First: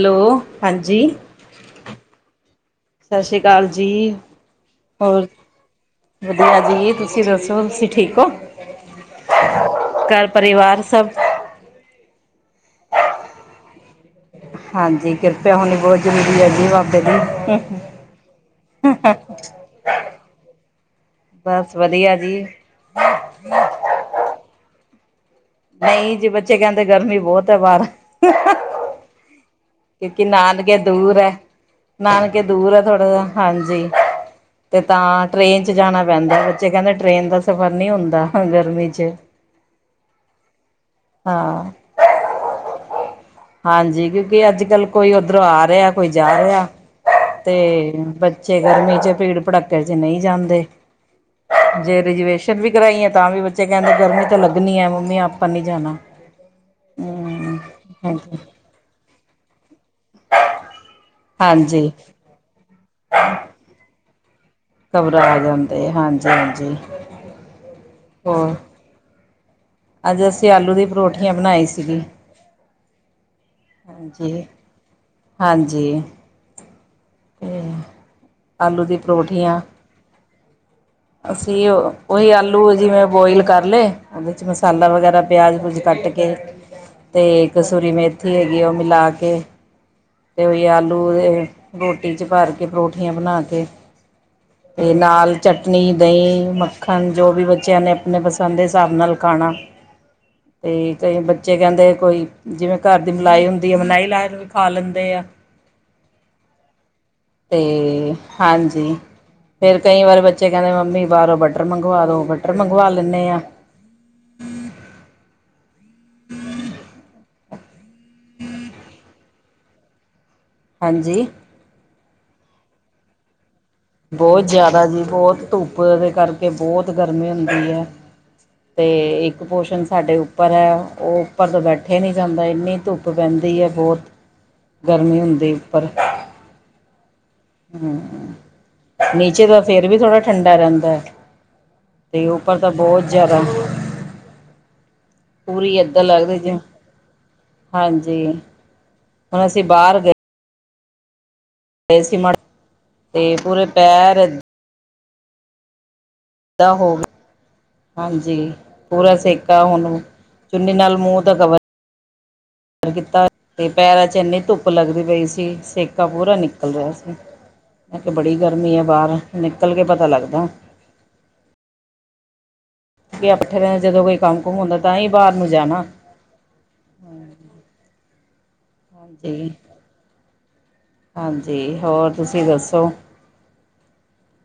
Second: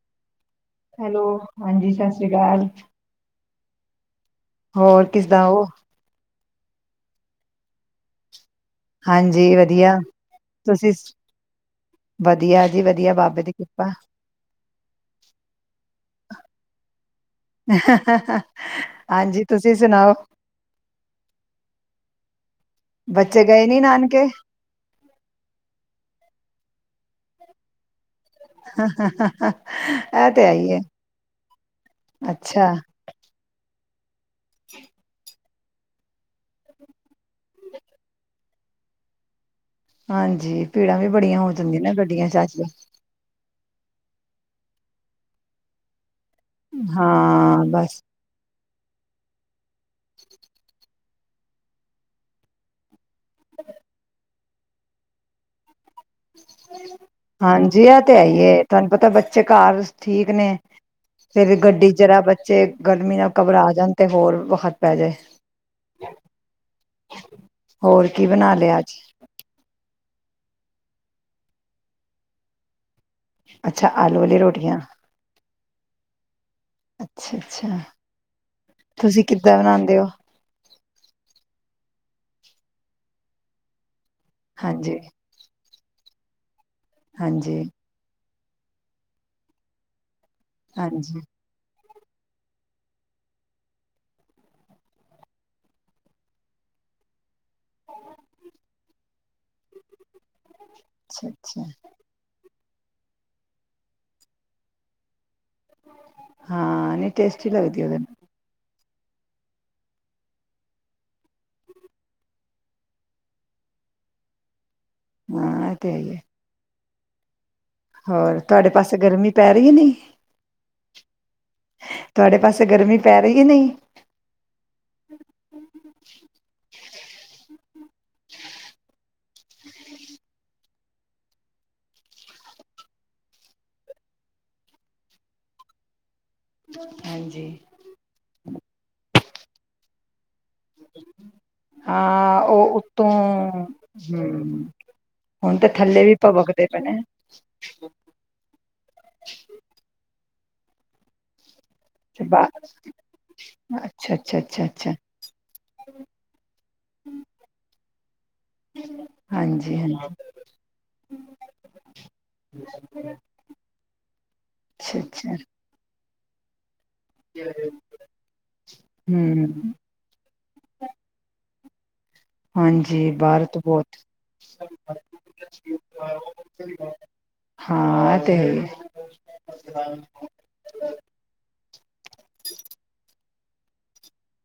Hello ਹਾਂਜੀ hello ਹਾਂਜੀ ਸਸ ਸ੍ਰੀ ਕਾਲ ਦਾਲ ਜੀ ਹੋਰ ਕਿਸਦਾ ਉ ਦਿਆ ਜੀ ਤੁਸੀਂ ਦੱਸੋ ਤੁਸੀਂ ਠੀਕ ਹੋ ਹਾਂਜੀ ਵਧੀਆ ਘਰ ਪਰਿਵਾਰ ਤੁਸੀਂ ਸਭ ਤੁ ਵਧੀਆ ਜੀ ਵਧੀਆ ਬਾਬੇ ਦੀ ਕਿਰਪਾ ਹਾਂਜੀ ਕਿਰਪਆ ਹੋਨੀ ਬਹੁਤ ਜ਼ਰੂਰੀ ਹੈ ਜੀ [unintelligible] [unintelligible] ਹਾਂਜੀ ਤੁਸੀਂ ਸੁਨਾਓ, ਬਸ ਵਧੀਆ ਜੀ ਬੱਚੇ ਗਏ ਨੀ ਨਾਨਕੇ? ਨਹੀਂ ਜੀ ਬੱਚੇ ਕਹਿੰਦੇ ਗਰਮੀ ਬਹੁਤ ਐ ਬਾਰ ਹਾਂ ਹਾਂ ਹਾਂ ਹਾਂ ਕਿਉਂਕਿ ਨਾਨਕੇ ਦੂਰ ਏ, ਨਾਨਕੇ ਦੂਰ ਅੱਛਾ ਐ ਥੋੜਾ ਜਾ, ਹਾਂਜੀ ਤੇ ਤਾਂ ਟ੍ਰੇਨ ਚ ਜਾਨਾ ਪੈਂਦੇ ਬੱਚੇ ਕਹਿੰਦੇ ਟ੍ਰੇਨ ਦਾ ਸਫ਼ਰ ਨਹੀਂ ਹੁੰਦਾ ਗਰਮੀ ਚ ਹਾਂਜੀ, ਭੀੜਾਂ ਵੀ ਬੜੀਆਂ ਹੋ ਹਾਂ ਜਾਂਦੀਆਂ ਨਾ ਗੱਡੀਆਂ ਚ ਅੱਜ [unintelligible] ਹਾਂਜੀ ਕਿਉਂਕਿ ਅੱਜ ਕੱਲ ਕੋਈ ਉੱਧਰੋਂ ਆ ਰਿਹਾ ਕੋਈ ਜਾ ਰਿਹਾ ਹਾਂ ਤੇ, ਬਸ ਬ ਜੇ ਗਰਮੀ ਚ ਪੀੜ ਪੜੱਕੇ ਚੱਕਰ ਚ ਨਹੀਂ ਜਾਂਦੇ ਜੇ ਰਜੂਏਸ਼ਨ ਵੀ ਕਰਾਈ ਆ ਤਾਂ ਵੀ ਬੱਚੇ ਕਹਿੰਦੇ ਗਰਮੀ ਤੇ ਲੱਗਨੀ ਐ ਮੰਮੀ ਆਪਾਂ ਨਹੀਂ ਜਾਨਾ ਹਾਂਜੀ ਅ ਤੇ ਹੈ ਹਾਂਜੀ ਈਏ ਤੁਹਾਨੂੰ ਪਤ ਤਾਂ ਬੱਚੇ ਘਰ ਠੀਕ ਨੇ ਫੇਰ ਗੱਡੀ ਹਾਂਜੀ ਜਰਾ ਬੱਚੇ ਗਰਮੀ ਨਾਲ ਘਬਰਾ ਜਾਂਦ ਅਤੇ ਹੋਰ ਵ ਘਬਰਾ ਜਾਂਦੇ, ਹਾਂਜੀ ਹਾਂਜੀ, ਕੀ ਹੋਰ? ਬਣਾ ਲਿਆ ਅੱਜ ਅੱਜ ਅਸੀਂ ਆਲੂ ਦੀ ਪਰੋਠੀਆਂ ਬਨਾਈ ਸੀਗੀ। ਅੱਛਾ ਆਲੂ ਵਾਲੀ ਹਾਂਜੀ ਰੋਟੀਆਂ ਹਾਂਜੀ ਅੱਛਾ ਤੇ ਅੱਛਾ ਆਲੂ ਦੀ ਤੁਸੀਂ ਕਿੱਦਾਂ ਪਰੌਠੀਆਂ ਬਣਾਉਦੇ ਹੋ ਅਸੀਂ ਉਹੀ ਆਲੂ ਜਿਵੇਂ ਬੋਇਲ ਕਰ ਲਏ ਮਸਾਲਾ ਹਾਂਜੀ, ਵਗੈਰਾ ਪਿਆਜਜ ਕੱਟ ਕੇ ਤੇ ਹਾਂਜੀ, ਕਸੂਰੀ ਮੇ ਉੱਥੇ ਹੈਗੀ ਉਹ ਮਿਲਾ ਕੇ ਤੇ ਹੋਈ ਆਲੂ ਹਾਂਜੀ, ਦੇ ਰੋਟੀ 'ਚ ਭਰ ਕੇ ਪਰੌਠੀਆਂ ਬਣਾ ਕੇ ਅਤੇ ਨਾਲ ਚਟਨੀ ਦਹੀਂ ਮੱਖਣ ਜੋ ਵੀ ਵਆ ਬੱਚਿਆਂ ਨੇ ਆਪਣੇ ਪਸੰਦ ਦੇ ਸਾਬ ਨਾਲਲ ਕਣਾ ਅਤੇ ਕਈ ਅੱਛਾ, ਬੱਚੇ ਅੱਛਾ ਕਹਿੰਦੇ ਕੋਈ ਜਿਵੇਂ ਘਰ ਦੀ ਮਲਾਈ ਹੁੰਦੀ ਆ ਮਨਾਈ ਲਾ ਵੀ ਖਾ ਲੈਂਦੇ ਆ ਹਾਂ ਨਹੀਂ ਟੇਸਟੀ ਲੱਗਦੀ ਉਹਦੇ ਤੇ ਹਾਂਜੀ ਫੇਰ ਕਈ ਵਾਰੀ ਬੱਚੇ ਕਹਿੰਦੇ ਮੰਮੀ ਬਾਹਰੋਂ ਬਟਰ ਮੰਗਵਾ ਦੋ ਬਟਰ ਮੰਗਵਾ ਲੈਂਦੇ ਆ ਨਾਲ ਹਾਂ ਇਹ ਤੇ ਹੈਈਏ ਹੋਰ ਤੁਹਾਡੇ ਪਾਸੇ ਗਰਮੀ ਪੈ ਰਹੀ ਹੈ ਨਹੀਂੀ ਹਾਂਜੀ ਤੁਹਾਡੇ ਪਾਸੇ ਗਰਮੀ ਪੈ ਰਹੀ ਹੀ ਨਹੀਂ ਬਹੁਤ ਜ਼ਿਆਦਾ ਜੀ ਬਹੁਤ ਧੁੱਪ ਦੇ ਕਰਕੇ ਬਹੁਤ ਗਰਮੀ ਹੁੰਦੀ ਹੈ ਤੇ ਇੱਕ ਕੁਪੋਸ਼ਣ ਸਾਡੇ ਉੱਪਰ ਹੈ ਉਹ ਉੱਪਰ ਤਾਂ ਬੈਠੇ ਨਹੀਂ ਜਾਂਦਾ ਇੰਨੀ ਧੁੱਪ ਪੈਂਦੀ ਹੈ ਬਹੁਤ ਗਰਮੀ ਹੁੰਦੀ ਉੱਪਰ ਬ ਹਮਮ ਨਹੀਂ ਫੇਰ ਵੀ ਥੋੜਾ ਠੰਡਾ ਰਹਿੰਦਾ ਹੈ ਤੇ ਹਾਂ ਉੱਪਰ ਤਾਂ ਉਹ ਬਹੁਤ ਉੱਤੋਂ ਜ਼ਿਆਦਾ ਹਮ ਹੁਣ ਤੇ ਪੂਰੀ ਇਏੱਦਾਂ ਥੱਲੇ ਵੀ ਲੱਗਦੀ ਜ ਭਵਕਦੇ ਪਏ ਨੇ ਹਾਂਜੀ ਹੁਣ ਅਸੀਂ ਬਾਹਰ ਗਏ ਗਏ ਸੀ ੱ ਮ ਬਾ ਤੇ ਪੂਰੇ ਅੱਛਾ ਪੈਰ ਅੱਛਾ ਅੱਛਾ ਅੱਛਾ ਹੋਵੇ ਹਾਂਜੀ ਪੂਰਾ ਸੇਕਾ ਹਾਂਜੀ, ਹਾਂਜੀ ਹੁਣ ਚੁੰਨੀ ਨਾਲ ਮੂੰਹ ਦਾ ਕਵਰ ਕੀਤਾ ਤੇ ਪੈਰਾਂ ਚ ਇੰਨੀ ਧੁੱਪ ਅੱਛਾ, ਲੱਗਦੀ ਪਈ ਅੱਛਾ ਸੀ ਸਿੱਖ ਕਾ ਪੂਰਾ ਨਿਕਲ ਰਿਹਾ ਸੀ ਮ ਕਿਹਾ ਬੜੀ ਗਰਮੀ ਹੈ ਬਾਹਰ ਹਮ ਨਿਕਲ ਕੇ ਪਤਾ ਲੱਗਦਾ ਹਾਂਜੀ ਕਿ ਬਰ ਪੱਠੇ ਤੋਂ ਦੇ ਬਹੁਤ ਜਦੋਂ ਕੋਈ ਕੰਮ ਕੁਮ ਹੁੰਦਾ ਤਾਂ ਹੀ ਬਾਹਰ ਨੂੰ ਜਾਣਾ ਹਾਂ ਅਤੇ ਹਾਂਜੀ ਹਾਂਜੀ ਹੋਰ ਤੁਸੀਂ ਦੱਸੋ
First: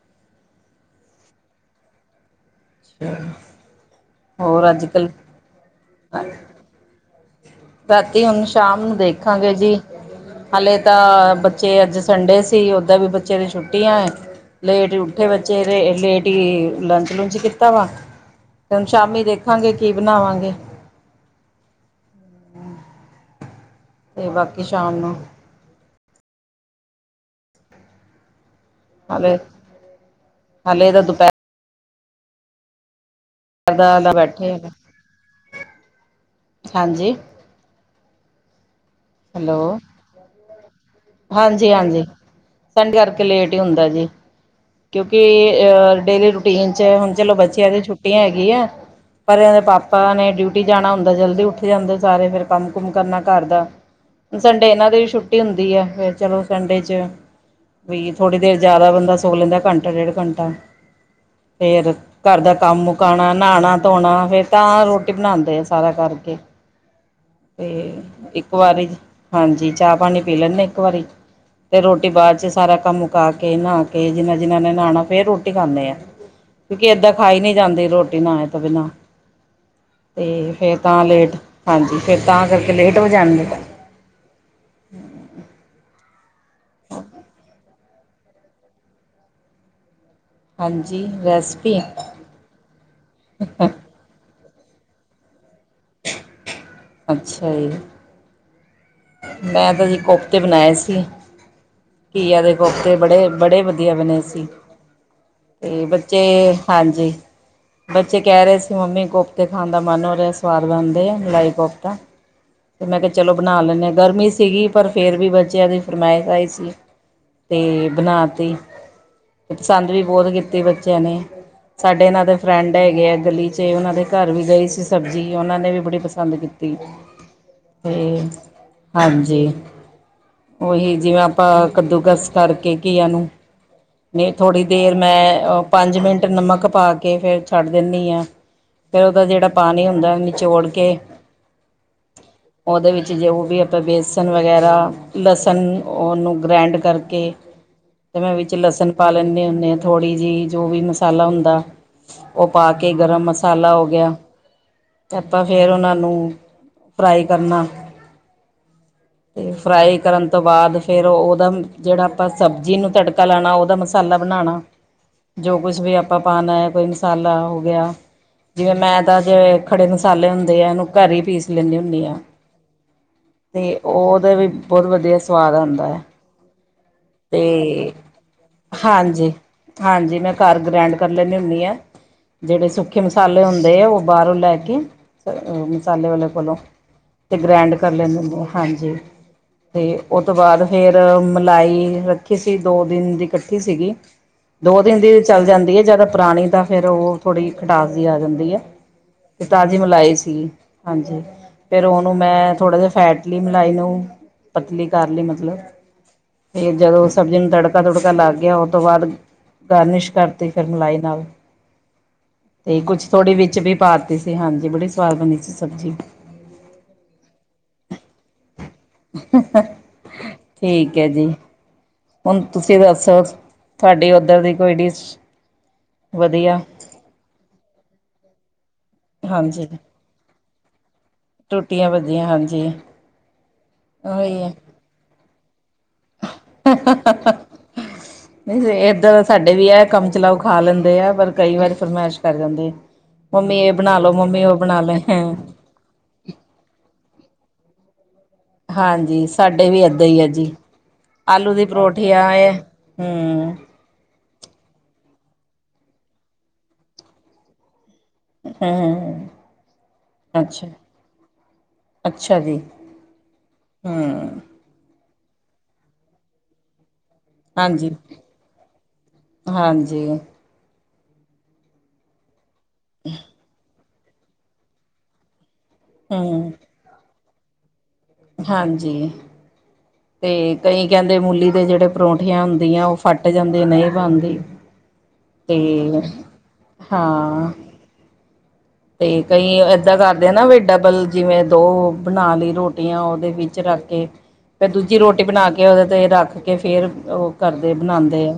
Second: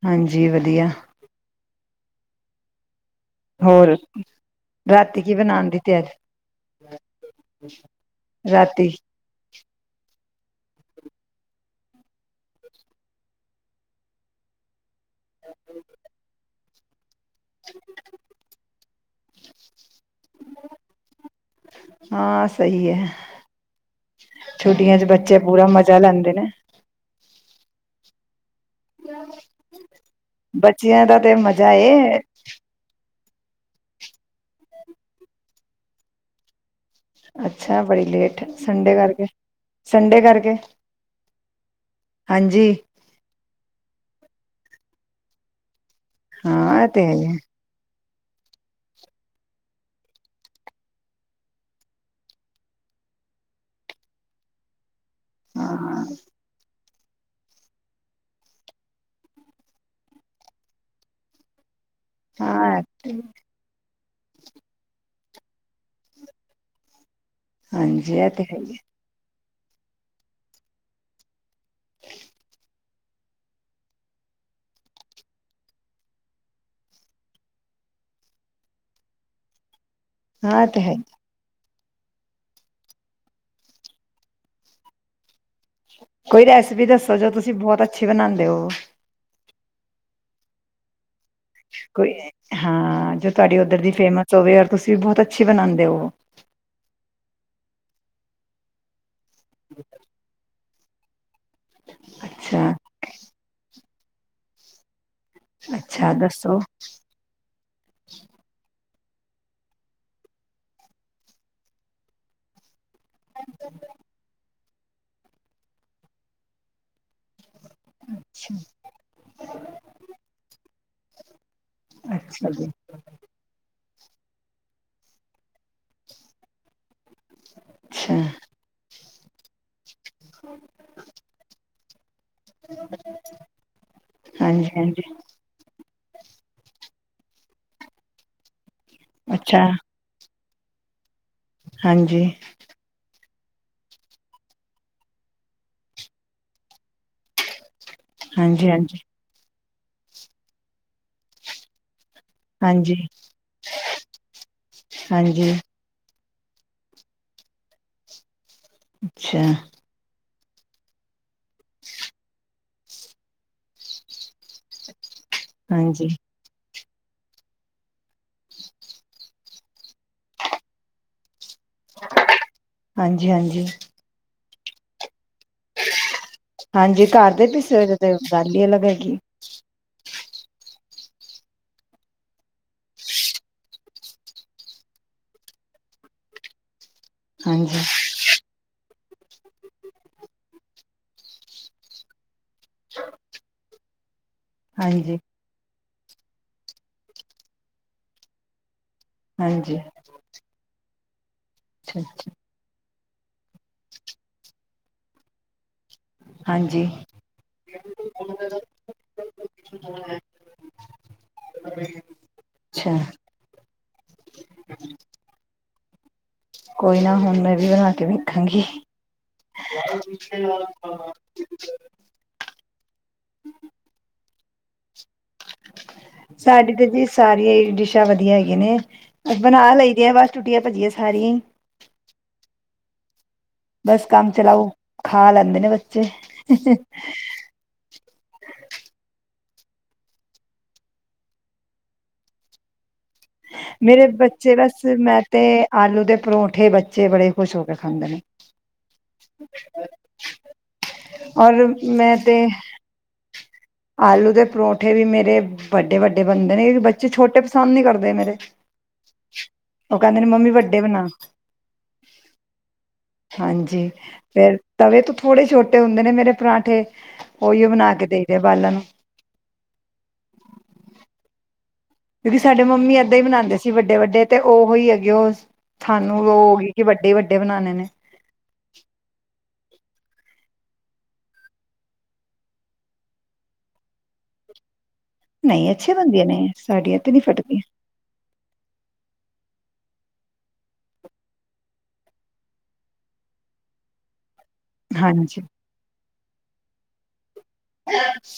ਹਾਂਜੀ ਵਧੀਆ ਅੱਛਾ ਹੋਰ ਰਾਤੀ ਕੀ ਬਣਾਉਣ ਦੀ ਤਿਆਰੀ ਰਾਤੀ ਹੁਣ ਸ਼ਾਮ ਰਾਤੀ ਨੂੰ ਦੇਖਾਂਗੇ ਜੀ ਹਲੇੇ ਤਾਂ ਬੱਚੇ ਅੱਜ ਸੰਡੇ ਸੀ ਉਓਦਾਂ ਵੀ ਬੱਚੇ ਦੀ ਛੁੱਟੀਆਂ ਲੇਟ ਇਕੱਠੇ ਬੱਚੇ ਲੇਡੀ ਲੰਚ ਨੂੰ ਕੀਤਾ ਵਾ ਤੇ ਹੁਣ ਸ਼ਾਮੀ ਦੇਖਾਂਗੇ ਕੀ ਬਣਾਵਾਂਗੇ ਹਾਂ ਸਹੀ ਹੈ ਤੇ ਬਾਕੀ ਸ਼ਾਮ ਛੁੱਟੀਆਂ ਚ ਨੂੰ ਬੱਚੇ ਪੂਰਾ ਮਜ਼ਾ ਲੈਂਦੇ ਨੇ ਹਾਲੇ ਹਾਲੇ ਤਾਂ ਬੱਚਿਆਂ ਦਾ ਤੇ ਦੁਪਹਿਰ ਮਜ਼ਾਏ ਹ। ਕਰਦਾਦਾ ਬੈਠੇ ਆ ਹਾਂਜੀ। ਅੱਛਾ ਬੜੀ ਲੇਟ। ਸੰਡੇ ਕਰਕੇ ਹੈਲੋ ਸੰਡੇ ਕਰਕੇ ਹਾਂਜੀ ਹਾਂਜੀ ਹਾਂਜੀ ਸੈਂਡ ਕਰਕੇ ਲੇਟ ਹੀ ਹੁੰਦਾ ਜੀ। ਕਿਉਂਕਿ ਇਹ ਅਹ ਡੇਲੀ ਰੂਟੀਨ ਹਾਂ ਚ ਇਹ ਤੇ ਹੈ ਹੁਣ ਹੀ ਚਲੋ ਹੈ ਬੱਚਿਆਂ ਦੀ ਛੁੱਟੀ ਛੁੱਟੀ ਹੈਗੀ ਆ ਪਰ ਇਹ ਦੇ ਪਾਪਾ ਨੇ ਡਿਊਟੀ ਜਾਣਾ ਹੁੰਦਾ ਜਲਦੀ ਉੱਠ ਜਾਂਦੇ ਸਾਰੇ ਫਰ ਕੰਮ ਕੁਮ ਕਰਨਾ ਘਰ ਦਾ ਸੰਡੇ ਇਹਨਾਂ ਦੇ ਛੁੱ ਰੁਟੀ ਹੁੰਦੀ ਹੈ ਹਾਂ ਫਿਰ ਚਲੋ ਸੰਡੇ 'ਚ ਵੀ ਥੋੜੀ ਦੇਰ ਜ਼ਿਆਦਾ ਬੰਦਾ ਸੁੱਕ ਲੈਂਦਾ ਘੰਟਾ ਡੇਢ ਘੰਟਾ ਫਰ ਘਰ ਦਾ ਹਾਂ ਕੰਮ ਮੁਕਾਉਣਾ ਨਹਾਣਾ ਧੋਣਾ ਫੇਰ ਤਾਂ ਰੋਟੀ ਬਣਾਉਦੇ ਆ ਸਾਰਾ ਕਰਕੇ ਤੇ ਹਾਂਜੀ ਇਹ ਤੇ ਇੱਕ ਹੈ ਹੀ ਵਾਰੀ ਹਾਂਜੀ ਚਾਹ ਪਾਣੀ ਪੀ ਲੈਂਦੇ ਇੱਕ ਵਾਰੀ ਤੇ ਰੋਟੀ ਬਾਅਦ ਚ ਸਾਰਾ ਕੰਮ ਮੁਕਾ ਕੇ ਨਹਾ ਕੇ ਜਿਨਾ ਜਿਨਾਂ ਨੇ ਨਹਾਉਣਾ ਫੇਿਰ ਰੋਟੀ ਖਾਂਦੇ ਆ ਕਿਉਂਕਿ ਏਦਾਂ ਖਾਈ ਨੀ ਜਾਂਦੀ ਰੋਟੀ ਨਏ ਤੋਂ ਬਿਨਾ ਹੈ ਅਤੇ ਹਾਂ ਇਹ ਫਿਰ ਤੇ ਹੈ ਤਾਂ ਲੇਟ ਹਾਂਜੀ ਫਿਰ ਤਾਂ ਕਰਕੇ ਲੇਟ ਹੋ ਜਾਣਗੇਗਾ। ਹਮ। ਕੋਈ ਰੈਸਪੀ ਦੱਸੋ ਜੋ ਤੁਸੀਂ ਬਹੁਤ ਅੱਛੀ ਬਣਾਉਂਦੇ ਹੋ। ਹਾਂਜੀ। ਰੈਸਪੀ ਕੋਈ ਹਾਂ ਜੋ ਤੁਹਾਡੀ ਉੱਧਰ ਦੀ ਫੇਮਸ ਸੋਵੇਰ ਤੁਸੀਂ ਵੀ ਬਹੁਤ ਅੱਛੀ ਬਣਾਉਂਦੇ ਹੋ। ਅੱਛਾ ਜੀ। ਮੈਂ ਤਾਂ ਜੀ ਕੋਫਤੇ ਬਣਾਏ ਸੀ। ੇ। ਘਆ ਦੇ ਅੱਛਾ ਕੋਫਤੇ ਬੜੇ ਬੜੇ ਵਧੀਆ ਬਣਾ ਸੀ। ਤੇ ਅੱਛਾ ਬੱਚੇ ਦੱਸੋ ਹਾਂਜੀ ਬੱਚੇ ਕਹਿ ਰਹੇ ਸੀ ਮੰਮੀ ਕੋਫਤੇ ਖਾਣ ਦਾ ਮਨ ਹੋ ਰਿਹਾ ਸਵਾਦ ਬਣਦੇ ਆ ਮਲਾਈ ਕੋਫਤਾ ਤੇ ਮੈਂ ਕਿਹਾ ਚਲੋ ਬਣਾ ਲੈਂਨ ਹਾਂ। ਸੀਗੀ ਪਰ ਫਿਰ ਵੀ ਬੱਚਿਆਂ ਦੀ ਫਰਮਾਇਸ਼ ਆਈ ਸੀ। ਅਤੇ ਬਣਾ ਤ ਅਤੇ ਪਸੰਦ ਵੀ ਬਹੁਤ ਕੀਤੀ ਬੱਚਿਆਂ ਨੇ ਸਾਡੇ ਇਹਨਾਂ ਦੇ ਅੱਛਾ ਜੀ ਫਰੈਂਡ ਹੈਗੇ ਆ ਗਲੀ 'ਚ ਉਹਨਾਂ ਦੇ ਘਰ ਵੀ ਗਈ ਸੀ ਸਬਜ਼ੀ ਉਹਨਾਂ ਨੇ ਵੀ ਬੜੀ ਪਸੰਦ ਕੀਤੀ। ਅੱਛਾ ਫਿਰ। ਹਾਂਜੀ। ਉਹੀ ਜਿਵੇਂ ਆਪਾਂ ਕੱਦੂਕਸ ਕਰਕੇ ਘੀਆ ਨੂੰ ਨਹੀਂ ਥੋੜ੍ਹੀ ਹਾਂਜੀ ਦੇਰ ਹਾਂਜੀ ਮੈਂ ਪੰਜ ਮਿੰਟ ਨਮਕ ਪਾ ਕੇ ਕੇ ਫਿਰ ਛੱਡ ਦਿੰਦੀ ਹਾਂ ਫਿਰ ਉਹਦਾ ਜਿਹੜਾ ਅੱਛਾ ਪਾਣੀ ਹੁੰਦਾ ਜੋੋੜ ਕੇ ਹਾਂਜੀ ਉਹਦੇ ਵਿੱਚ ਜੇ ਜੌ ਬੇਸਣ ਵਗੈਰਾ ਲਸਣ ਉਹਨੂੰ ਗ੍ਰੈਂਡ ਕਰਕੇ ਤੇ ਮੈਂ ਵਿੱਚ ਹਾਂਜੀ ਲਸਣ ਹਾਂਜੀ ਪਾ ਲੈਂਦੀ ਹੁੰਦੀ ਹਾਂ ਥੋੜ੍ਹੀ ਜਿਹੀ ਜੋ ਵੀ ਮਸਾਲਾ ਹੁੰਦਾ ਉਹ ਪਾ ਕੇ ਹਾਂਜੀ ਗਰਮ ਮਸਾਲਾ ਹੋ ਗਿਆ ਤੇ ਆਪਾਂ ਹਾਂਜੀ ਫੇਰ ਉਹਨਾਂ ਨੂੰ ਫਰਾਈ ਕਰਨਾ ਅੱਛਾ ਤੇ ਫਰਾਈ ਕਰਨ ਉਸ ਤੋਂ ਬਾਅਦ ਫਿਰ ਉਹਦਾ ਜਿਹੜਾ ਆਪਾਂ ਸਬਜ਼ੀ ਨੂੰ ਤੜਕਾ ਲਾਉਣਾ ਉਹਦਾ ਮਸਾਲਾ ਬਣਾਉਣਾ ਜੋ ਕੁਛ ਵੀ ਹਾਂਜੀ ਆਪਾਂ ਪਾਉਣਾ ਹੈ ਕੋਈ ਮਸਾਲਾ ਹੋ ਗਿਆ ਜਿਵੇਂ ਮੈਂ ਤਾਂ ਜਿਹੜੇ ਖੜੇ ਮਸਾਲੇ ਹੁੰਦੇ ਆ ਉਹਨੂੰ ਘਰ ਹੀ ਪੀਸ ਪੀਹ ਲੈਂਨੀ ਹੁੰਨੀ ਆ ਹਾਂਜੀ ਹਾਂਜੀ ਅਤੇ ਉਹਦੇ ਵੀ ਬਹੁਤ ਵਧੀਆ ਸਵਾਦ ਆਉਂਦਾ ਹੈ ਹਾਂਜੀ ਘਰ ਤੇ ਦੇ ਪੀਸੇ ਹੋਏ ਤੇ ਗੱਲ ਹੀ ਅਲੱਗ ਹੈਗੀ ਹਾਂਜੀ ਹਾਂਜੀ ਮੈਂ ਘਰ ਗ੍ਰੈਂਡ ਕਰ ਲੈਂਦੀ ਹੁੰਦੀ ਆ ਜਿਹੜੇ ਸੁੱਕੇ ਮਸਾਲੇ ਹੁੰਦੇ ਆ ਉਹ ਬਾਹਰੋਂ ਲੈ ਕੇ ਮਸਾਲੇ ਵਾਲੇ ਕੋਲੋਂ ਤੇ ਗ੍ਰੈਂਡ ਹਾਂਜੀ ਕਰ ਲੈਂਦੇ ਹੁੰਦੇ ਆ। ਹਾਂਜੀ, ਤੇ ਓਤੋਂ ਬਾਅਦ ਫੇਰ, ਮਲਾਈ ਰੱਖੀ ਸੀ ਦੋ ਦਿਨ ਦੀ ਕੱਠੀ ਸੀਗੀ। ਦੋ ਦਿਨ ਦੀ ਹਾਂਜੀ ਤੇ ਚੱਲ ਜਾਂਦੀ ਐ ਜਾਅਦਾ ਪੁਰਾਣੀ ਤਾਂ ਫੇਰ ਓਹ, ਥੋੜ੍ਹੀ ਖਟਾਸ ਜ਼ੀ ਆ ਜਾਂਦੀ ਐ। ਤੇ ਹਾਂਜੀ ਤਾਜੀ ਮਲਾਈ ਸੀਗੀ। ਹਾਂਜੀ। ਫੇਰ ਅੱਛਾ ਉਨੂੰ ਅੱਛਾ ਮੈਂ, ਥੋੜ੍ਹਾ ਜੇਆ ਫੈਂਟ ਪਤਲੀ ਮਲਾਈ ਨੂੰ, ਪਤਲੀ ਕਰ ਲਈ ਮਤਲਬ? ਫਿਰ ਹਾਂਜੀ ਜਦੋਂ ਸਬਜੀ ਨੂੰ ਤੜਕਾ ਤੁੜਕਾ ਲੱਗ ਗੇਆ ਓਤੋਂ ਬਾਅਦ, ਗਾਰਨਿਸ਼ ਕਰਤੀ ਫਿਰ ਮਲਾਈ ਨਾਲ, ਤੇ ਅੱਛਾ ਕੁਛ ਥੋੜ੍ਹੀ ਵਿੱਚ ਵੀ ਪਾਤੀ ਸੀ, ਹਾਂਜੀ ਬੜੀ ਸਵਾਦ ਬਣੀ ਸੀ ਸਬਜੀ। ਕੋਈ ਨਾ ਹੁਣ ਮੈਂ ਵੀ ਬਣਾ ਕੇ ਵੇਖਾਂਗੀ। [inaudible] ਠੀਕ ਹੈ ਜੀ ਹੁਣ ਤੁਸੀਂ ਦੱਸੋ, ਤੁਹਾਡੀ ਓੱਧਰ ਦੀ ਕੋਈ ਡਿਸ਼? ਵਧੀਆ ਸਾਡੇ ਤੇ ਜੀ ਸਾਰੀਆ ਈ, ਡਿਸ਼ਾਂ ਵਧੀਆ ਹੈਗੀਆਂ ਨੇ। ਬਣਾ ਲਈ ਦੀ ਆ ਬਸ। ਟੁਟੀਆਂ ਭੱਜੀਆਂ ਸਾਰੀਆਂ ਹੀ ਟੂਟੀਆਂ ਵੱਜੀਆਂ ਹਾਂਜੀ। ਬਸ ਕੰਮ ਚਲਾਓ, ਖਾਲ [unintelligible] [unintelligible] ਨਈਂ ਸਈ ਏਦਾ ਸਾਡੇ ਵੀ ਐ ਕੰਮ ਚਲਾਓ ਖਾ ਲੈਂਦੇ ਆ, ਪਰ ਕਈ ਵਾਰੀ ਫਰਮਐਸ਼ ਕਰ ਜਾਂਦੇ। ਮੰਮੀ ਇਹ ਬਣਾ ਮੇਰੇ ਲਓ ਮੰਮੀ ਬੱਚੇ ਉਹ ਬਣਾ ਬਸ ਲੈ ਮੈਂ ਤੇ, ਆਲੂ ਦੇ ਪਰੌਂਠੇ ਬੇ ਬੱਚੇ ਬੜੇ ਖੁਸ਼ ਹੋ ਕੇ ਖਾਂਦੇ ਨੇ। ਹਾਂਜੀ, ਸਾਡੇ ਵੀ ਏਦਾਂ ਈ ਐ ਜੀ, ਆਲੂ ਦੀ ਔਰ ਪਰੌਂਠੀ ਮੈਂ ਆ ਤੇ ਏ, ਹੰਮ੍ਹ। ਵੱਡੇ-ਵੱਡੇ ਬਣਦੇ ਨੇ ਏ ਵੀ ਬੱਚੇ ਛੋਟੇ ਪਸੰਦ ਨੀ ਕਰ ਮੇਰੇ, ਹਮ ਓ ਕੈਂਦੇ ਨੇ ਮੰਮੀ ਅੱਛਾ ਵੱਡੇ ਬਣਾ। ਅੱਛਾ ਜੀ ਹਾਂਜੀ, ਹਮ ਫੇਰ ਤਵੇ ਤੋਂ ਥੋੜ੍ਹਗ ਛੋਟੇ ਹੁੰਦੇ ਨੇ ਮੇਰੇ ਪਰਾਠੇਂ। ਓਈਓ ਹਾਂਜੀ ਬਣਾ ਕੇ ਦਈਦੇ ਬਾਲਾਂ ਨੂੰ। ਹਾਂਜੀ ਰਿ ਸਾਡੇ ਮੰਮੀ ਏਦਾਂ ਈ ਬਣਾਂਦੇ ਸੀ ਵੱਡੇ। ਵੱਡੇ ਵੱਡੇ ਤੇ ਓਹੋ ਈ ਹੈਗੇ ਓਸ ਥਾਨੂੰ ਹਮ ਲੋ ਗੀ ਕਿ ਵੱਡੇ ਵੱਡੇ ਬਣਾਣੇ ਨੇ। ਹਾਂਜੀ 'ਤੇ ਕਈ ਕਹਿੰਦੇ ਮੂਲੀ ਦੇ ਜਿਹੜੇ ਪਰੌਂਠੀਆਂ ਹੁੰਦੀਆਂ ਉਹ ਫੱਟ ਜਾਂਦੇ ਨਹੀਂ ਬਣਦੀ। ਨਹੀਂ, ਅੱਛੇ ਤੇ ਬਣਦਿਆਂ ਨੇ ਸਾਡੀਆਂ ਤੇ ਨਹੀਂ ਹਾਂ ਫੱਟਦੀਆਂ। 'ਤੇ ਕਈ ਏਦਾਂ ਕਰਦੇ ਨਾ ਵੀ ਡਬਲ ਜਿਵੇਂ ਦੋ ਬਣਾ ਲਈ ਰੋਟੀਆਂ ਉਹਦੇ ਵਿੱਚ ਰੱਖ ਕੇ ਫੇਰ ਦੂਜੀ ਰੋਟੀ ਹਾਂਜੀ ਬਣਾ ਕੇ ਉਹਦੇ ਤੇ ਰੱਖ 'ਤ ਫੇਰ, ਉਹ। ਕਰਦੇ ਬਣਾਉਂਦੇ ਆ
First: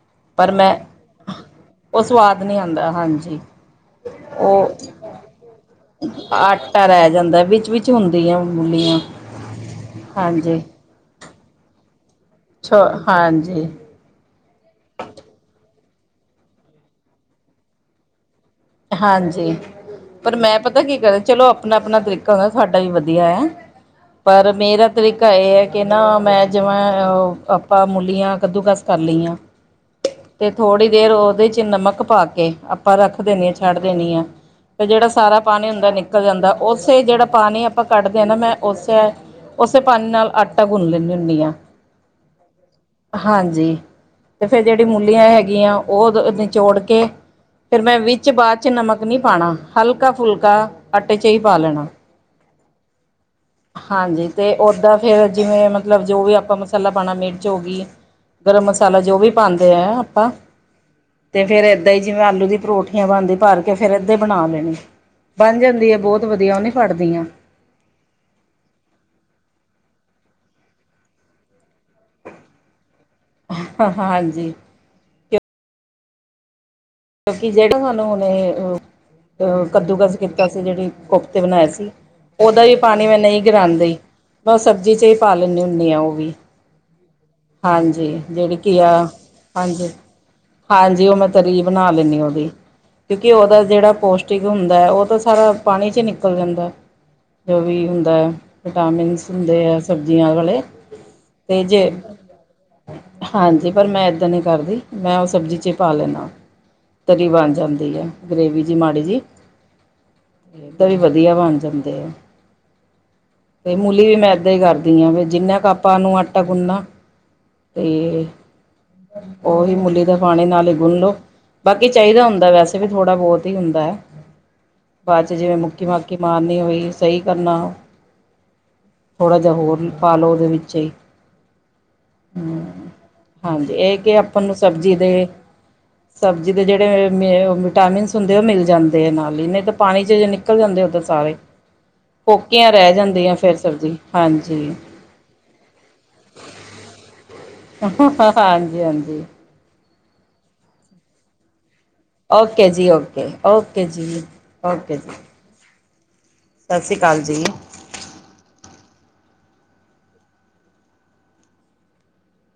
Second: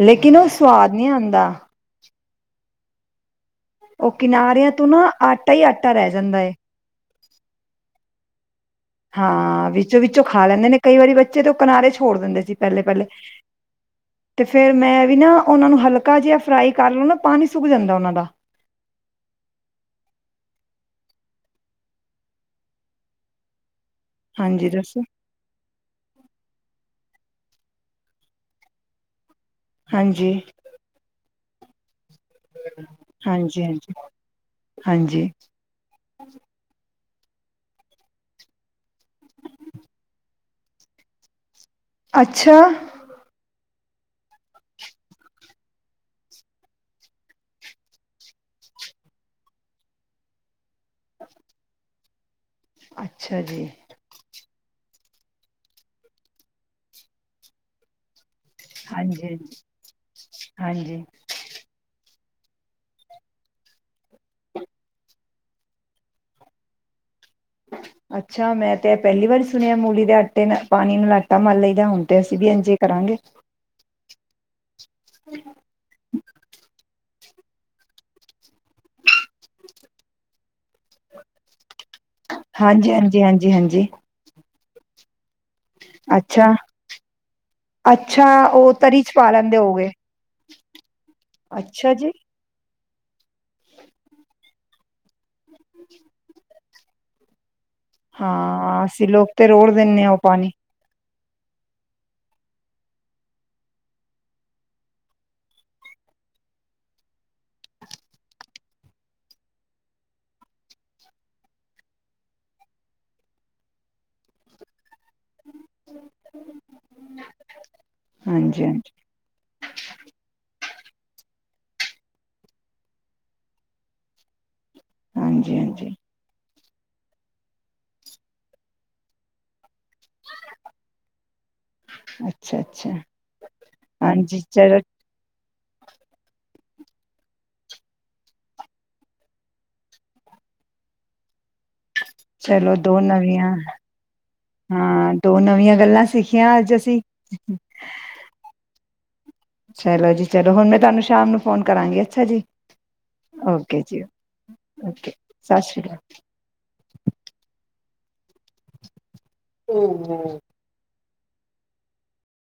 ਲੇਕਿਨ, ਉਹ ਪਰ ਮੈਂ ਸਵਾਦ ਨਹੀਂ ਆਉਂਦਾ। ਉਹ ਸਵਾਦ ਨਹੀਂ ਆਂਦਾ, ਹਾਂਜੀ! ਓਕੇ। ਕਿਨਾਰਿਆਂ ਉਹ ਤੋਂ ਨਾ, ਆਟਾ ਈ ਆਟਾ ਰਹਿ ਜਾਂਦਾ ਐ। 'ਚ ਹੁੰਦੀ ਐ। ਹਾਂ! ਵਿੱਚੋਂ-ਵਿੱਚੋਂ ਖਾ ਲੈਂਦੇ ਨੇ ਕਈ ਵਾਰੀ ਬੇ ਜਦੋਂ ਕਿਨਾਰੇ ਛੋੜ ਦਿੰਦੇ ਸੀ ਛ ਪਹਿਲੇ ਪਹਿਲੇ। ਹਾਂਜੀ ਤੇ ਫੇਰ ਮੈਂ ਵੀ ਨਾ ਉਹਨਾਂ ਨੂੰ ਹੈਲਪ ਮੱਕਾ ਜਿਹਾ ਫਰਾਈ ਕਰ ਲਉ ਨਾ ਪਾਣੀ ਸੁੱਕ ਜਾਂਦਾ ਉਹਨਾਂ ਦਾ ਹਾਂਜੀ! ਪਰ ਮੈਂ ਪਤਾ ਕੀ ਕਰਦਾ? ਚਲੋ ਆਪਣਾ-ਆਪਣਾ ਤਰੀਕਾ ਹੁੰਦਾ, ਸਾਡਾ ਵੀ ਵਧੀਆ ਹੈ। ਪਰ, ਹਾਂਜੀ ਮੇਰਾ ਦੱਸੋ ਤਰੀਕਾ ਇਹ ਹੈ ਕਿ ਨਾ, ਮੈਂ ਜਿਵੇ ਅ ਆਪਾਂ ਮੁੱਲੀਆਂ ਕੱਦੂਕਸ ਕਰ ਲਈਆਂ। ਹਾਂਜੀ ਤੇ ਥੋੜ੍ਹੀ ਦੇਰ ਉਹਦੇ ਚ ਚਿੰਨਾ ਮਕ ਪਾ ਕੇ ਆਪਾਂ ਰੱਖਦੇਦੇ ਹਾਂ। ਹਾਂਜੀ ਛੱਡ ਹਾਂਜੀ ਦੇਣੀ ਆ ਤੇ ਜਿਹੜਾ ਹਾਂਜੀ ਸਾਰਾ ਪਾਣੀ ਹੁੰਦਾ ਨਿਕਲ ਜਾਂਦਾ ਉਸੇ ਜਿਹੜਾ ਪਾਣੀ ਆਪਾਂ ਕੱਢਦੇ ਹਾਂ ਨਾ ਮੈਂ ਉਸੇ ਉਸੇ ਪਾਣੀ ਨਾਲ ਆਟਾ ਗੁੰਨ ਲੈਂਦੀ ਹੁੰਦੀ ਹਾਂ। ਅੱਛਾ ਹਾਂਜੀ। ਤੇ ਫੇਰ ਜਿਹੜੀ ਮੂਲੀਆਂ ਹੈਗੀਆਂ ਉਹ ਨਿਚੋੜ ਕੇ ਫੇਰ ਮੈਂ ਵਿੱਚ ਚ ਬਾਅਦ ਚ ਨਮਕ ਨਹੀਂ ਪਾਉਣਾ ਹਲਕਾ ਫੁਲਕਾ ਆਟੇ ਚ ਹੀ ਪਾ ਲੈਣਾ। ਅੱਛਾ। ਅੱਛਾ ਜੀ। ਅਤੇ ਉਓਦਾਂ ਫਿਰ ਜਿਵੇਂ ਮਤਲਬ ਜੋ ਵੀ ਆਪਾਂ ਮਸਾਲਾ ਪਾਉਣਾ ਮਿਰਚ ਹੋ ਗਈ। ਗਰਮ ਮਸਾਲਾ ਜੋ ਵੀ ਹਾਂਜੀ ਪਾਉਂਦੇ ਆ ਆਪਾਂ ਹਾਂਜੀ ਤੇ ਫੇਰ ਏਦਾਂ ਹੀ ਜਿਵੇਂ ਆਲੂ ਦੀ ਪਰੋਠੀਆਂ ਬਣਦੇ ਭਰ ਕੇ ਫਿਰ ਦੇ ਬਣਾ ਲੈਣੇ ਬਣ ਜਾਂਦੀ ਆ ਬਹੁਤ ਵਧੀਆ ਉਹਨੇ ਫੜਦੀਆਂ ਅੱਛਾ ਮੈਂ ਤੇ ਪਹਿਲੀ ਵਾਰੀ ਸੁਣਿਆ ਮੂਲੀ ਦੇ ਆਟੇ ਨਾਲ ਪਾਣੀ ਨੂੰ ਆਟਾ ਮਨ ਲਈਦਾ ਹੁਣ ਤੇ ਅਸੀਂ ਵੀ ਅੰਜੇ ਹਾਂਜੀ। [inaudible] ਕਿਉਕਿ ਜਿਹੜਾ ਸਾਨੂੰ ਹੁਣੇ ਕੱਦੂਕਸ ਕੀਤਾ। ਪੈਸੇ ਜਿਹੜੀ ਕੁਫਤੇ ਬਣਾਏ ਸੀ। ਉਹਦਾ ਵੀ ਹਾਂਜੀ ਪਾਣੀ ਮੈਂ ਹਾਂਜੀ ਨਹੀਂ ਹਾਂਜੀ ਹਾਂਜੀ ਗਰਾਉਂਦੀ ਮ ਸਬਜ਼ ' ਚ ਹੀ ਪਾਲਣੀਦੀ ਹੋੁੰ ਹ ਆ ਉਹ ਵੀ ਅੱਛਾ ਹਾਂਜੀ! ਅੱਛਾ ਜਿਹੜੀ ਉਹ ਕੀਆ ਤਰੀ ਚ ਪਾ ਲੈਂਦੇ ਹਾਂਜੀ! ਹੋਗੇ ਹਾਂਜੀ! ਉਹ ਮੈਂ ਤਰੀ ਬਣਾ ਅੱਛਾ ਜੀ ਲੈਂਦੀ ਉਹਦੀ ਕਿਉਂਕਿ ਉਹਦਾ ਜਿਹੜਾ ਪੋਸ਼ਟਿਕ ਹੁੰਦਾ ਹੈ ਉਹ ਤਾਂ ਸਾਰਾ ਪਾਣੀ 'ਚ ਨਿਕਲ ਜਾਂਦਾ। ਜੋ ਵੀ ਹੁੰਦੈ। ਹਾਂ ਅਸੀਂ ਵਿਟਾਮਿਨਸ ਲੋਕ ਤੇ ਹੁੰਦੇ ਰੋੜ ਹੈ ਦਿੰਦੇ ਹਾਂ ਉਹ ਸਬਜ਼ੀਆਂ ਪਾਣੀ ਵਾਲੇ ਤੇ ਜੇ ਹਾਂਜੀ ਪਰ ਮੈਂ ਏਦਾਂ ਨੀ ਕਰਦੀ। ਮੈਂ ਉਹ ਸਬਜ਼ੀ ਚ ਪਾ ਲੈਨਾ। ਤਰੀ ਬਣ ਜਾਂਦੀ ਆ ਗ੍ਰਰੇਵੀ ਜਿ ਮਾੜੀ ਜੀ, ਤਾ ਵਧੀਆ ਬਣ ਜਾਂਦੇ ਆ ਤੇ ਮੂਲੀ ਵੀ ਮੈਂ ਏਦਾਂ ਹੀ ਕਰਦੀ ਹਾਂ। ਪਾਂਪਾ ਨੂੰ ਆਟਾ ਗੁੰਨਾ ਤੇ, ਹਾਂਜੀ ਹਾਂਜੀ ਉਹੀ ਮੂਲੀ ਦੇ ਪਾਣੀ ਨਾਲ! ਬੋਲੋ, ਬਾਕੀ ਚਾਹੀਦਾ ਹੁੰਦਾ ਵੈਸੇ ਵੀ ਥੋੜ੍ਹਾ ਬਹੁਤ ਹੀ ਹੁੰਦੈ! ਬਾਅਦ ਚ, ਜਿਵੇਂ ਹਾਂਜੀ ਮੁੱਕੀ ਹਾਂਜੀ ਮਾਕੀ ਮਾਰਨੀ ਹੋਈ। ਸਹੀ ਕਰਨਾ, ਥੋੜ੍ਹਾ ਜਿਹਾ ਹੋਰ ਪਾਲੋ ਉਹਦੇ ਵਿੱਚ ਈ ਅੱਛਾ ਹਮ। ਅੱਛਾ ਹਾਂਜੀ, ਇਹ ਕਿ ਹਾਂਜੀ ਆਪਾਂ ਨੂੰ ਚਲੋ ਸਬਜ਼ੀ ਦੇ ਸਬਜ਼ੀ ਦੇ ਜਿਹੜੇ ਵਿਟਾਮਿਨ ਹੁੰਦੇ, ਉਹ ਮਿਲ ਜਾਂਦੇ ਆ। ਨਾਲ ਹੀ ਨਹੀਂ ਤਾਂ ਪਾਣੀ ਚ, ਨਿਕਲ ਜਾਂਦੇ ਉਦੇ ਸਾਰੇ। ਕੋਕੀਆਂ ਚਲੋ ਰਹਿ ਦੋ ਜਾਂਦੀਆਂ ਨਵੀਆਂ, ਫਿਰ ਸਬਜ਼ੀ ਹਾਂਜੀ ਹਾਂ ਦੋ ਨਵੀਆਂ ਗੱਲਾਂ ਸਿੱਖੀਆਂ ਅੱਜ ਅਸੀਂ! ਹਾਂਜੀ, ਹਾਂਜੀ। ਚਲੋ ਜੀ ਚਲੋ, ਹੁਣ ਮੈਂ ਤੁਹਾਨੂੰ ਸ਼ਾਮ ਨੂੰ ਫੋਨ ਕਰਾਂਗੀ ਅੱਛਾ ਓਕੇ ਜੀ ਓਕੇ, ਓਕੇ ਜੀ, ਓਕੇ ਜੀ! ਸਤਿ ਸ਼੍ਰੀ ਅਕਾਲ ਸਾਸ੍ਰੀ ਅਕਾਲ ਜੀ। ਹੂੰ